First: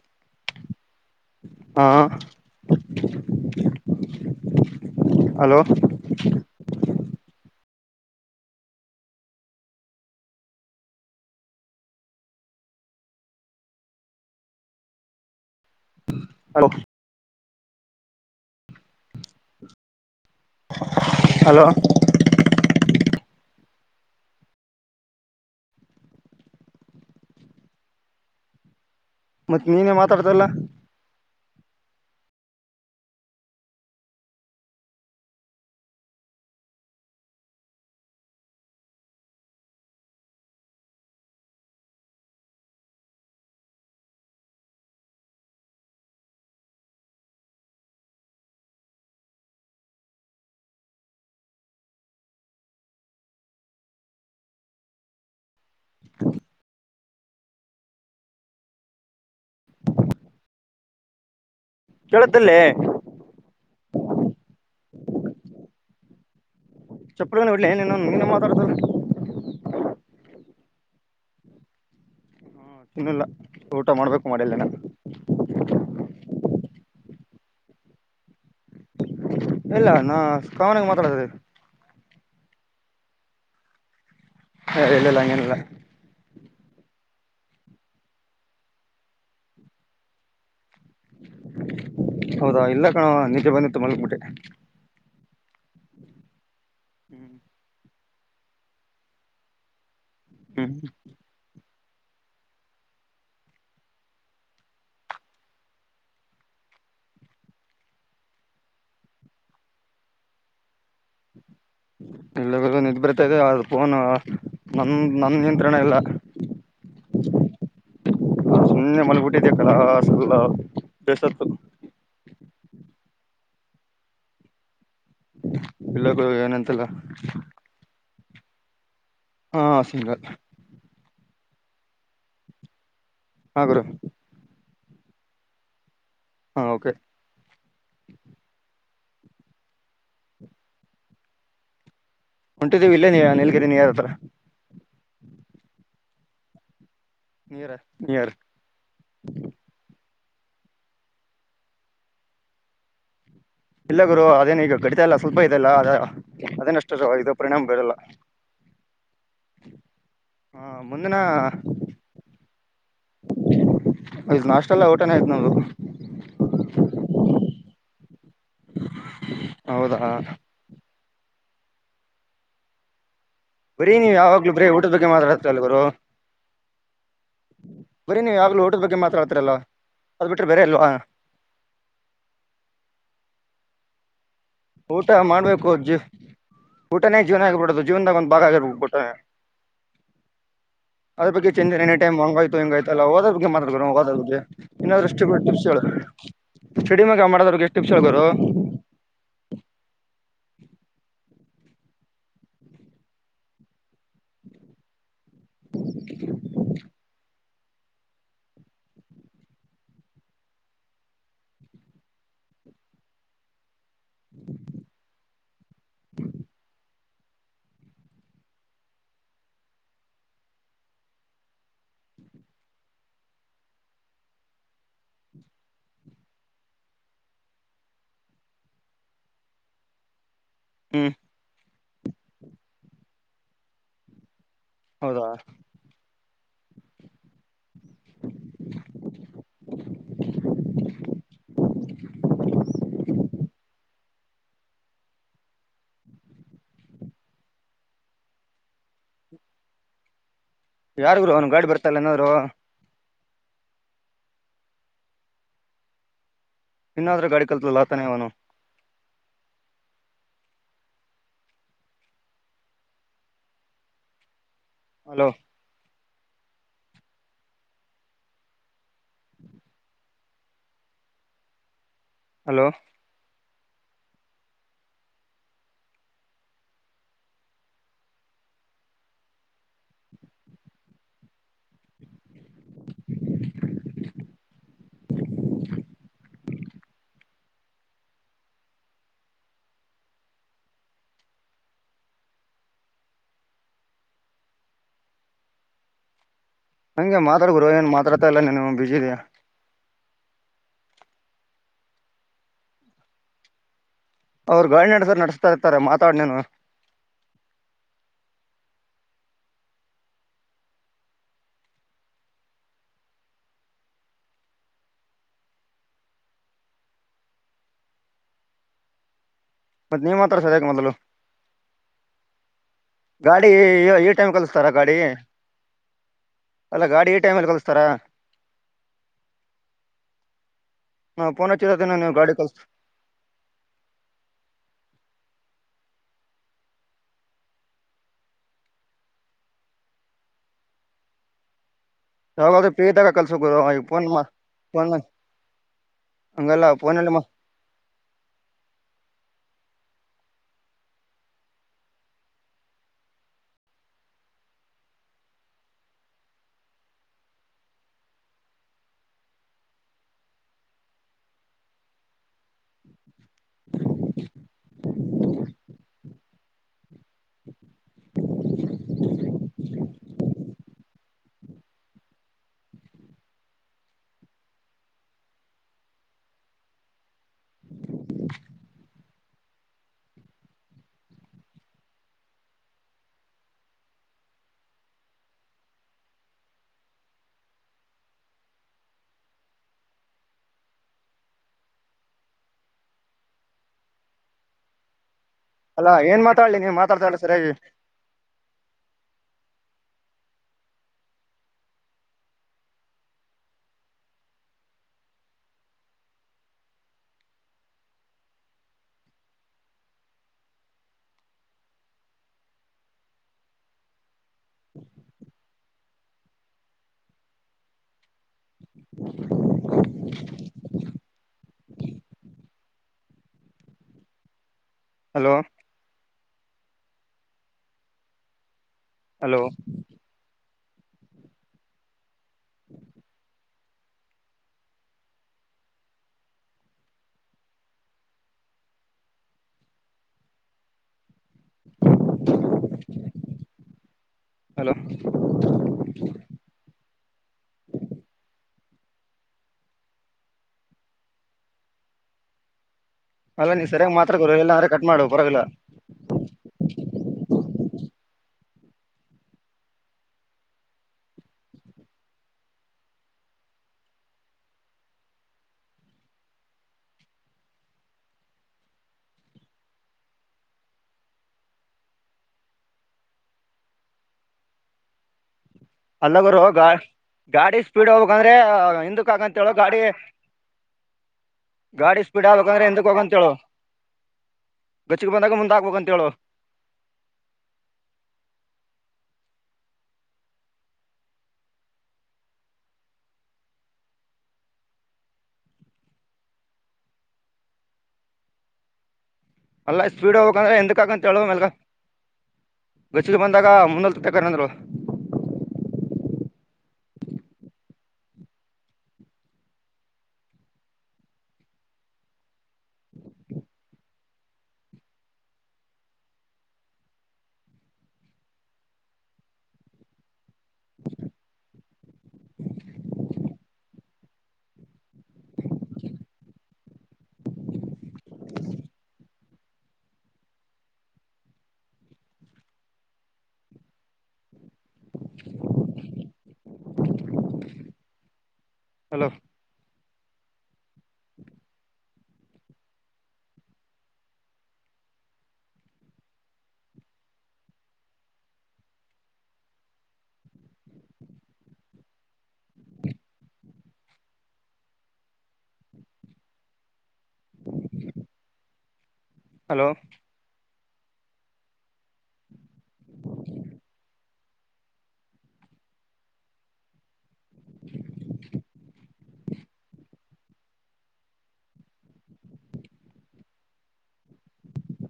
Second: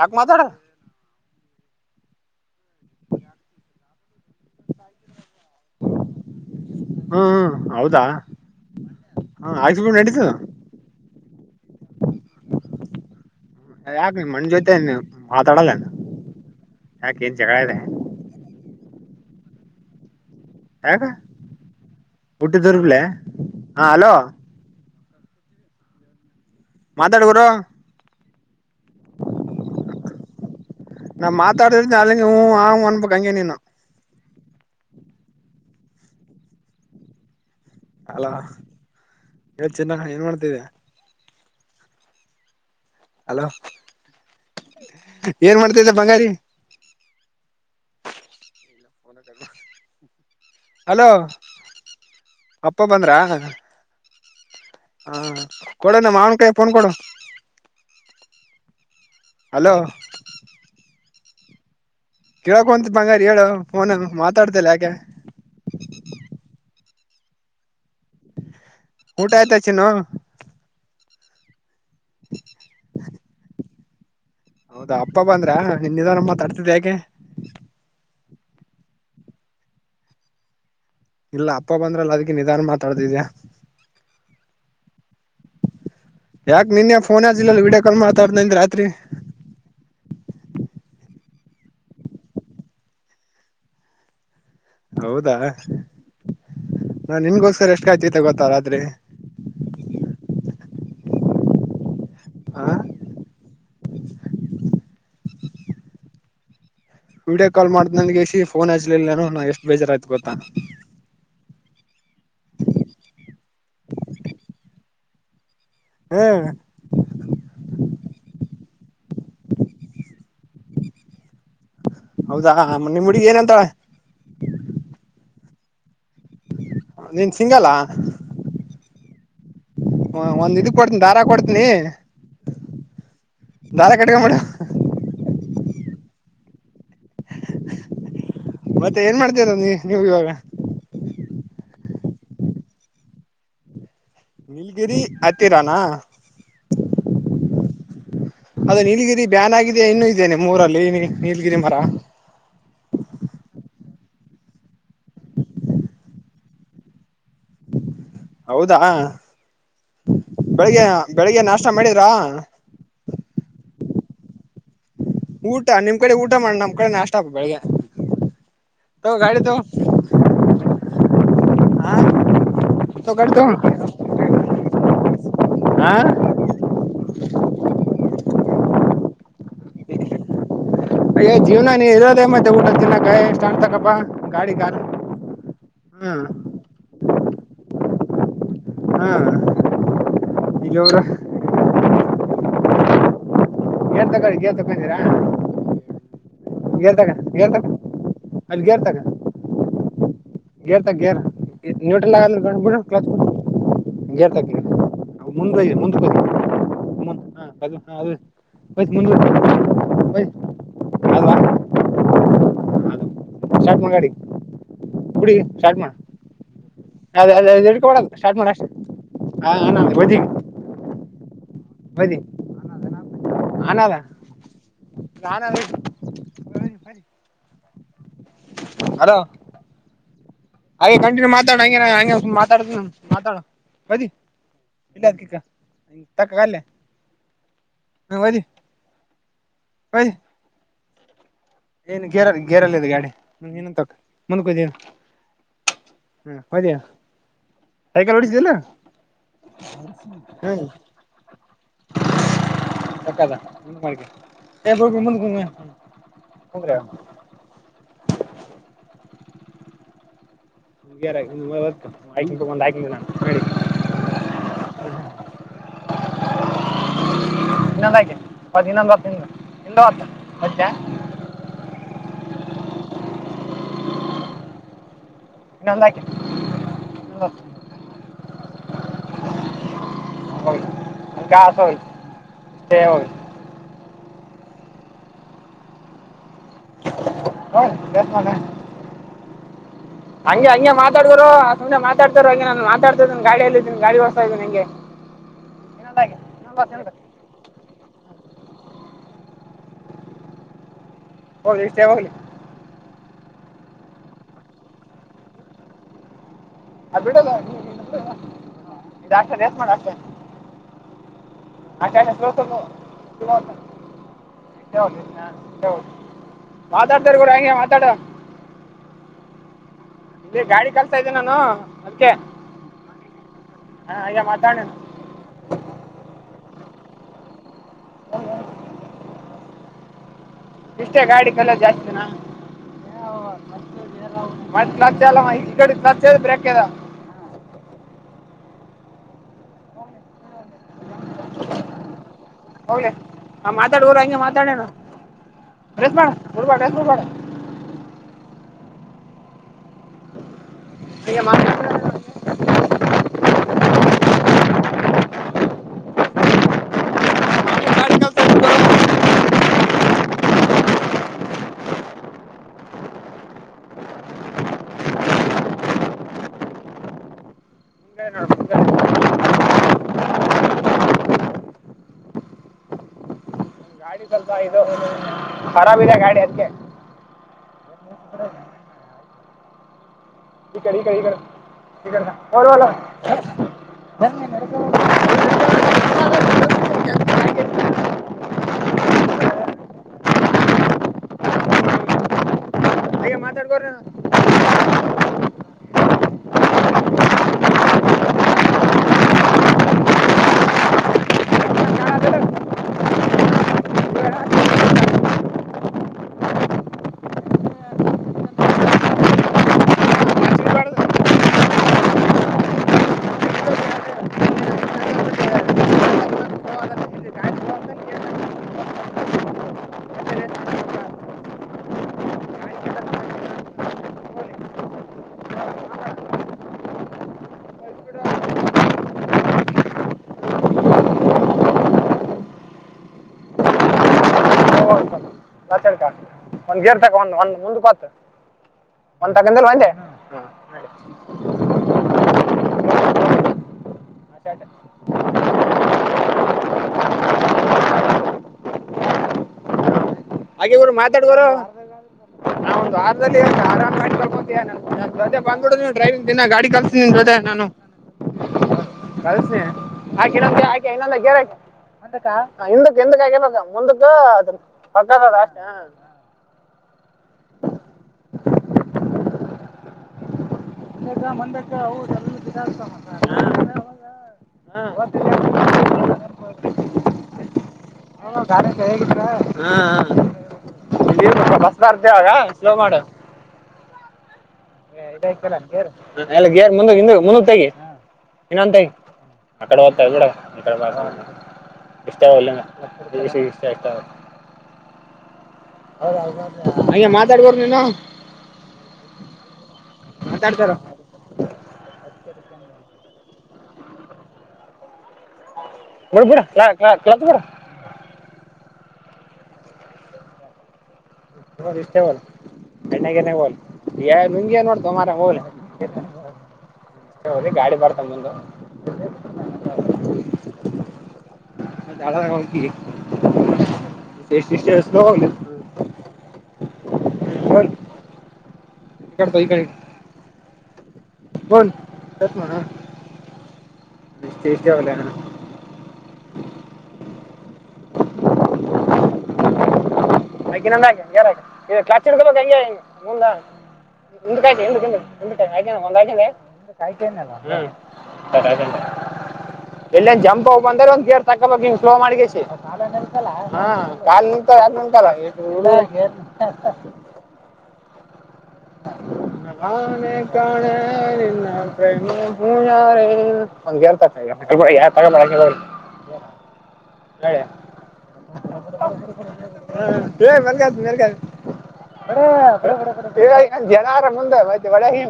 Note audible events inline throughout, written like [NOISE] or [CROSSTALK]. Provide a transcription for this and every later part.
ಯಾಕ್ ಮಾತಾಡ. ಹಾ. ಹಲೋ. ಹ್ಮ್ ಹ್ಮ ಹೌದಾ ಹ ಆಯ್ತು ಬಿಡು ನಡಿತದ. ಯಾಕ ನಿಮ್ಮ ಅಣ್ಣನ ಜೊತೆ ನೀ ಮಾತಾಡಲ್ಲ ಏನ ಹಲೋ ಯಾಕ್ ಏನ್ ಜಗಳಾಡಿ ಏನ. [INAUDIBLE] ಯಾಕ ಹಲೋ ಬುಟ್ಟಿ ದದುರ್ಗಲೆ ಹಾ ಅಲೋ. ಮಾತಾಡ್ ಬರೋ. ಮತ್ ನೀನೇ ಮಾತಾದುಲಾ. ನಾ ಮಾತಾಡಿ ನು ನಾಲಿಗೆ ಹು ಹು ಹಾ ಹು ಅನ್ಬೇಕ ಹಂಗೆ ನೀನು. ಹಲೋ ಹೇಳ ಚಿನ್ನಾ ಏನ್ ಮಾಡ್ತಿದ್ದೀಯಾ. ಹಲೋ ಏನ್ ಮಾಡ್ತಿದೀಯಾ ಬಂಗಾರಿ. ಹಲೋ ಅಪ್ಪ ಬಂದ್ರಾ. ಹಾ ಕೊಡು ನಮ್ಮ ಮಾವನ ಕೈಯಾಗ ಫೋನ್ ಕೊಡು. ಹಲೋ. ಕೇಳತ್ತಲ್ಲೇ ಕೇಳ್ಕೊಂತ್ ಬಂಗಾರಿ ಹೇಳು ಫೋನ್ ಮಾತಾಡ್ತಿಲ್ಲ ಯಾಕೆ. ಚಪ್ಪಲಿನ ಹೊಡ್ಲಿ ಏನ ನೀನು. ನೀನೇ ಮಾತಾಡ್ತಲ್ಲ ಊಟ ಆಯ್ತಾ ಚಿನ್ನು. ಹಾ ಇನ್ನು ಇಲ್ಲ ಊಟ ಮಾಡ್ಬೇಕು. ಮಾಡಿಲ್ಲೇನ ಹೌದಾ ಅಪ್ಪ ಬಂದ್ರ ನಿನ್ನಿ ನಿಧಾನ ಮಾತಾಡ್ತೀದಿ ಯಾಕೆ. ಇಲ್ಲ ನಾ ಕಾಮನ್ ಆಗಿ ಮತ್. ಇಲ್ಲ ಅಪ್ಪ ಬಂದ್ರಲ್ಲ ಅದಕ್ಕೆ ನಿಧಾನ ಮಾತಾಡ್ತಿದ್ಯಾ. ಹೇ ಇಲ್ಲ ಇಲ್ಲ ಹಂಗೇನಿಲ್ಲ. ಯಾಕ ನಿನ್ಯ ಫೋನ್ ಹಚ್ಚಿಲಲ್ಲ ವೀಡಿಯೋ ಕಾಲ್ ಮಾತಾಡ್ತಾನ ಅಂದಿ ರಾತ್ರಿ. ಹೌದಾ ಇಲ್ಲ ಕಣೋ ನಿದ್ದಿ ಬಂದಿತ್ತು ಮಲಗಿ ಬಿಟ್ಟೆ. ಹೌದಾ ನಾ ನಿನಗ ಗೋಸ್ಕರ ಎಷ್ಟ. ಕಾಯುತ್ತಿದ್ದೆ ಗೊತ್ತಾ ರಾತ್ರಿ. ಹ್ಮ್. ಆ. ವೀಡಿಯೊ ಕಾಲ್ ಮಾಡ್ತೀನಿ ಅಂದ್ ಕೇಸಿ ಫೋನ್ ಹಚ್ಲಿಲ್ಲ ಏನೋ ನಾ ಎಷ್ಟು ಬೇಜಾರಾಯ್ತ ಗೊತ್ತಾ. ಇಲ್ಲ ಬ್ರೋ ನಿದ್ದಿ ಬರ್ತಾ ಇದೆ ಅದ ಫೋನ್ ನನ್ ನನ್. ಹಿಡಿದರನ ಎಲ್ಲಾ. ಹ್ಮ್ ಸುಮ್ಮ್ನೆ ಮಲಗ್ಬಿಟ್ಟಿದ್ದೆ ಕಣೋ ಸುಳ್ಳೋ ಕೇಳಸಾತದ. ಹೌದಾ ನಿಮ್ಮ ಹುಡ್ಗಿ ಏನ ಅಂತಾಳ. ಇಲ್ಲ ಕಣೋ ಏನ್ ಅಂತಿಲ್ಲ. ನೀನ್ ಸಿಂಗಲ್ಲಾ ಸಿಂಗಲ್ ಹ ಒಂದ್ ಇದ ಕೊಡ್ತನಿ ದಾರ ಕೊಡ್ತನಿ. ಹಾ ಗುರು ದಾರ ಕಟ್ಕೊಂಡ್ ಬಿಡು. ಹಾ ಓಕೆ. ಮತ್ತೆ ಏನ್ ಮಾಡ್ತೀರ ನೀ ನೀವು ಇವಾಗ. ಹೊಂಟಿದ್ದೀವಿ ಇಲ್ಲೇ ನೀ ನೀಲಗಿರಿ ನಿಯರ್ ಹತ್ತಿರ. ನೀಲಗಿರಿ ಹತ್ತಿರ ನಾ. ನೀರ. ಅದ ನೀಲಗಿರಿ ಬ್ಯಾನ್ ಆಗಿದ್ಯಾ ಇನ್ನು. ಇದ್ದೇ ನಿಮ್ಮೂರಲ್ಲಿ ನೀಲ್ಗಿರಿ ಮರ. ಇಲ್ಲ ಗುರು ಅದೇನ ಈಗ ಕಡಿತಾ ಎಲ್ಲ ಸ್ವಲ್ಪ ಇದೆಲ್ಲ ಅ ಅದೇನ ಅಷ್ಟು ಇದು ಪರಿಣಾಮ ಬೀರಲ್ಲ. ಹೌದಾ ಆ, ಬೆಳಿಗ್ಗೆ ಬೆಳಿಗ್ಗೆ ನಾಷ್ಟ ಮಾಡಿರಾ. ಅದ ನಾಷ್ಟ ಅಲ್ಲ ಒಟ್ಟ. ಊಟ ನಿಮ್ ಕಡೆ ಊಟ ಮಾಡ ನಮ್ ಕಡೆ ನಾಷ್ಟ ಆದ ಬೆಳಿಗ್ಗೆ. ತೋ ಗಾಡಿ ತೊಗೊ ಹೌದಾ ಆ. ಬರೀ ನೀವ್ ಯಾವಾಗ್ಲು ಬರೇ ಊಟದ ಬಗ್ಗೆ ಮಾತಾಡ್ತೀಯಲ್ಲ ಗುರು. ಹಾ ಬರೀ ನೀವು ಯಾವಾಗಲೂಊಟದ ಬಗ್ಗೆ ಮಾತಾಡ್ತಿರಲ್ಲ. ಅದ್ ಬಿಟ್ರ, ಅಯ್ಯ ಜೀವನ ನೀ ಇರೋದೇ ಮತ್ತೆ ಊಟ ತಿನಕ್ಕ ಕಾಯ ಇಷ್ಟ ಮಾಡ್ತಕ್ಕಪ್ಪಾ. ಊಟ ಮಾಡ್ಬೇಕು ಜ ಊಟನೇ ಜೀವನ್ ಆಗ್ಬಿಡದು ಜೀವನದಾಗ ಒಂದ ಹ್ಮ್ ಇಲ್ಲಿವರು [UNINTELLIGIBLE] ಅದ್ರಗ್ ಚಂದ ಎನಿ ಟೈಮ್ ಹಂಗಯ್ತು ಹಿಂಗ ಆಯ್ತಲ್ಲ ಹೋದ್ರ ಬಗ್ಗೆ ಮಾ ಗೇರ್ ತಗೋ ಹೋಗೋದಾಗ ಗೇರ್ ತಗೊಂಡಿರಾ ಇನ್ನಾದ್ರ ಎಷ್ಟು ಗೇರ್ ಸ್ಟಡಿ ತಗೋ ಮಾಗ ಗೇರ್ ಮಾಡದ್ರ ತಗೋ ಎಷ್ಟುಸ್ ಹಗರು ಅಲ್ಲಿ ಗೇರ್ ತಗೋ ಗೇರ್ ತಗ ಗೇರ್ ನ್ಯೂಟ್ರಲ್ ಆಗ ಕೊಂಡ್ ಬಿಡು ಕ್ಲ ಗೇಟ್ ತೇಗಿ ಮುಂದ ಹೋಗು ಮುಂದ [UNINTELLIGIBLE] ಅದು. ಸ್ಟಾರ್ಟ್ ಮಾಡ ಗಾಡಿ ಕುಡಿ ಸ್ಟಾರ್ಟ್ ಮಾಡ. ಅದ ಅ ಹಡ್ಕ ಕೊಡಲ್ಲ ಸ್ಟಾರ್ಟ್ ಮಾಡ್ [UNINTELLIGIBLE] ಬದಿ ಆನ್ ಆದ. ಹಲೋ, ಹಾಗೆ ಹ್ಮ್ ಕಂಟಿನ್ಯೂ ಮಾತಾಡ ಹಂಗೆ ನಾ ಹ ಮಾತಾಡತಿನಿ ಮಾತಾಡ ಬದ ಹೌದಾ [UNINTELLIGIBLE] [INAUDIBLE] ಏನು ಗೇರ ಗೇರಲ್ಲಿದೆ ಗಾಡಿ [UNINTELLIGIBLE] ಹ್ಮ್ [UNINTELLIGIBLE] ಸೈಕಲ್ ಹೊಡೀತಿಲ್ಲ ಹ್ಮ. ಯಾರಿಗರು ಅವ್ನು ಗಾಡಿ ಬರ್ತಲ್ಲ ಏನಾದ್ರು. [UNINTELLIGIBLE] ಇನ್ನಾದ್ರೂ ಗಾಡಿ ಕಲ್ತಲ್ಲ ಅಳತನೆ ಅವನು. [UNINTELLIGIBLE] ಹಲೋ, [UNINTELLIGIBLE] [INAUDIBLE] ಹಲೋ, [UNINTELLIGIBLE] [UNINTELLIGIBLE] [UNINTELLIGIBLE] [UNINTELLIGIBLE] [INAUDIBLE] ಹಂಗೆ ಹಂಗೆ ಮಾತಾಡ ಗುರು ಅಂಗೆ ಮಾತಡ್ತಾ ಇರು ಹಂಗೆ ನುತಡ್ತಾ ಇದೀ ಗಾಡಿ ಎಲ್ಲಿದ್ದೀನ ಗಾಡಿಓಸ್ತ ಇದೀನಿ ಅಂಗೆ. [INAUDIBLE] [INAUDIBLE] ಹಂಗೆ ಮಾತಾಡ್ ಗುರು ಏನ್ ಮಾತಾಡ್ತಾ ಇಲ್ಲ ನೀನು ಬಿಜಿಇದಿಯಾ. ಹೌದು ಇಷ್ಟೇ [UNINTELLIGIBLE] ಅವ್ರು ಗಾಡಿ ನಡ್ಸೂರು ನಡೆಸ್ತಾ ಇರ್ತಾರೆ ಮಾತಾಡ್ನೇನು. ಅ ಬಿಡಲ್ಲ ಇ ಆಕ್ತದೆ ಎಸ್ ಮಾಡ [UNINTELLIGIBLE] [UNINTELLIGIBLE] ಮಾತಾಡ್ತಾ ಇರು ಗುರು ಹಂಗೆ ಮಾತಾಡು. [INAUDIBLE] ನೀ ಮಾತಾಡ್ ಸರಿಯಾಗಿ ಗಾಡಿ ಮೊದಲು ಕ್ಲಸ್ತಾ ಇದೀನಿ ನಾನು ಅಷ್ಟೇ. ಗಾಡಿ ಈ ಟೈಮ್ ಮಾತಾಡ ಕಲ್ಸ್ತಾರ ಗಾಡಿ ಅಲ್ಲ ಗಾಡಿ ಈ ಟೈಮಲ್ಲಿ ಕಲ್ [UNINTELLIGIBLE] ಇಷ್ಟೇ ಗಾಡಿ ಫೋನ್ ಕಲ್ಲ ಹಚ್ಚಿರೋದೇನು ಜಾಸ್ತಿನ. ನೀವು ಗಾಡಿ ಕಲ್ಸ್ [UNINTELLIGIBLE] ಯಾವಾಗಾದ್ರೂ ಹೌಳ ಫ್ರೀ ಇದ್ದಾಗ ಕಲ್ಸು ಹ ಗುರು ಈಗ ಮಾತಾಡುವರು ಫೋನ್ ಹಂಗೆ ಮಾ ಮಾತಾಡಣ. ಫೋನ್ ಮಾ ರಸ್ ಮಾಡೇ ಬುರ್ಬಾಡ ಹಂಗಲ್ಲ ರಸ್ ಬುರ್ಬೇಡ [UNINTELLIGIBLE] ಫೋನಲ್ಲಿ ಮಾ [INAUDIBLE] ನೀ ಮಾಡ ಹೇಳ [UNINTELLIGIBLE] ಗಾಡಿ ಕೆಲಸ ಆರಾಮ ಇದೆ ಗಾಡಿ ಅದ್ಕ್ಕೆ. [UNINTELLIGIBLE] [UNINTELLIGIBLE] [INAUDIBLE] ಮಾತಾಡ್ಕೊರ [UNINTELLIGIBLE] ಅಲ್ಲಾ ಏನ್ ಮಾತಾಡ್ಲಿ ನೀವು ಮಾತಾಡ್ತಾ ಇಲ್ಲ ಸರಿ ಯಾಗಿ. ಹಲೋ ಹಲೋ [INAUDIBLE] ಒಂದಗೇರ್ತಕ್ಕ ಒಂದು ಒಂದ್ ಮುಂದ ಕೊತ್ತು. ಒಂದ್ ತಗಲ್ ಒಂದೆ ಹ್ಮ. [INAUDIBLE] ಹಲೋ. [INAUDIBLE] ಹಾಗೆ ಗುರು ಮಾತಾಡ್ ಗುರು. ಅಲ್ಲ ನೀ ಆರಾಮ ಸರಿಯಾಗಿ ಮಾತಾಡ್ ಗುರು ಇಲ್ಲ ಅಂದ್ರೆ ಕಟ್ ಮಾಡು ಪರವಾಗಿಲ್ಲ ಬ್ಬಡು ಡ್ರೈವಿಂಗ್ ದಿನ ಗಾಡಿ ಕಲ್ಿಸತೀ ಜೊದೆ ನಾನು. [INAUDIBLE] ಕಳ್ಸನಿ ಆಕೆ ಇನ್ನೊಂದ ಆಕೆ ಇನ್ನೊಂದ [UNINTELLIGIBLE] ಅದಕ್ಕ ಹಕ್ ಹಿಂದಕ್ಕ ಆಗಬೇಕ ಮುಂದಕ್ಕ. [UNINTELLIGIBLE] ಗ ಮಂದಕ್ಕೆ ಹ ಎಲ್ಲಿನ. ಅಲ್ಲ ಗರುಗ ಗಾಡಿ ಸ್ಪೀಡ್ ಹೋಗಕ್ ಅಂದ್ರೆ ಹಿಂದಕ್ಗಂತ ಹೇಳ ಹಾ, ಗಾಡಿ. ಹಾ. ಇಲ್ಲಿ ಬ- ಬಸ್ ಬರ್ತೀವಿ ಗಾಡಿ ಅವಾಗ ಸ್ಪೀಡ್ ಸ್ಲೋ ಆಗ್ಬೇಕಬೇಕಂದ್ರೆ ಮಾಡು ಎಂದಕ್ ಹೋಗಂತೇಳು. ಗೇರ್ ಮುಂದ ಮುಂದಗ್ ತೇಗಿ ಇನ್ನೊಂದ ತೆಗಿ. ಅಕಡೆ ಹೋಗಿ ಇಡ ಇಡೆಸ ಎಷ್ಟಲ್ಲಷ್ಟಷ್ಟ [UNINTELLIGIBLE] [INAUDIBLE] ಮಾತಾಡಬೇಕು ನೀನು ಅಲ್ಲಾ ಸ್ಪೀಡ್ ಮಾತಾಡ್ತಾರ ಹಬೇಕಂದ್ರೆ ಎಂದಕ್ಕಕಂತ ಹೇಳುವ ಮ್ಯಲ್ಗ. ಗಚ್ಚಿಗೆ ಬಂದಾಗ ಮುನ್ನಲ್ ತಕ್ಕಂದ್ರು. [UNINTELLIGIBLE] ತುಂಬ ಇಷ್ಟೇವಲ್ಲ. ಎಣ್ಣಗನೆೇ ಹೋಗ್ಲಿ ನಿಂಗೆ ನೋಡತ ಮಾರ ಹೋಗ್ಲಿ. ದಿ ಗಾಳಿ ಬಡಿತ ಮುಂದು [INAUDIBLE] ಎಷ್ಟಷ್ಟ [UNINTELLIGIBLE] ಒನ್ [INAUDIBLE] ಈ ಕಡೆ. ಬನ್ ಚತ್ ಮಾಡ [UNINTELLIGIBLE] ನಿಶ್ಚೇಷಾವಲ. [INAUDIBLE] ಹಲೋ ಹಕಂಗಾರ ಕಾಚಕ ಹಂಗೆ ಹೆಂಗೆ ಮುಂದ. ಮುಂದಕಕ್ಕೆ ಒಂದು ಹಾಕಿನಿ ಒಂದಾಯ್. ಸ್ಟಾರ್ಟ್ ಆಯ್ತಂತೆ ಎಲ್ಲಿಂದ ಜಂಪ್ ಹೋಗಿ ಬಂದ್ರ ಒಂದ್ ಗೇರ್ ತಕೋಬಕ್ ಸ್ಲೋ ಮಾಡಷ್ಟ ಕ. ಹೇ ಅಲ್ಲಿ ಹೊಂಟರ ಹಲೋ ನಾನೆ ಕಾಣೆ [INAUDIBLE] ನಾನ್ ಫ್ರೆಂಡ್ ಯಿಂದು ಯಾಕ್ ಆಗಲ್ಲ [INAUDIBLE] ಲೆ ಅಳಿಯ ಹೇ ಮೇಕ್ ಮೆಕ್ ಹಾಕು ಅರೆ ಜನಾರ ಮುಂದೆ ಮತ್ತೆ ಒಳಗಿ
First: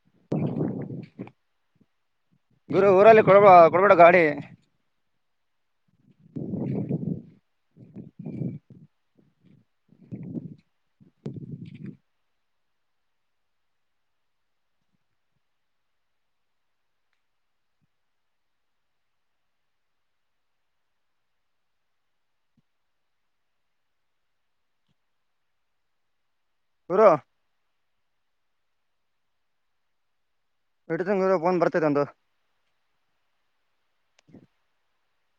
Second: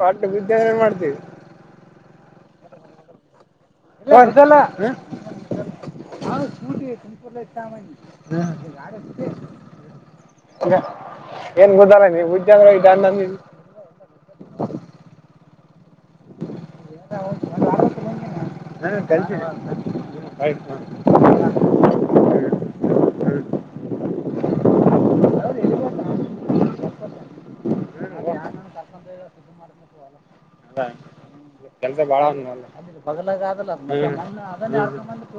ಪಾಠ ನಿದ್ದೆ ಎಲ್ಲಿ ಮಾಡ್ತೀ ಗುರು ಊರಲ್ಲಿ ಕೊಡಬ ಹೇ ಕುಶಲ ಇತಾಮ ಏನ್ ಗುದಲ್ಲ ನೀವು ಹಜೆ ಅಂದ್ರೆ್ಣಂದ [INAUDIBLE] [INAUDIBLE] [INAUDIBLE] ನಾ ಏನ್ ಕೇಳ್ತೀನಿ ಏನು ಹೇ ಹೂ ಗುರು ಹ್ಮ್, ಅದ ಇಡ್ತೀನಿ ಗುರು ಫೋನ್ ಬರ್ತೈತೆ ಒಂದು ಕೆಲ್ಸ ಬಾಳ ಆದ ಭಾವನಾ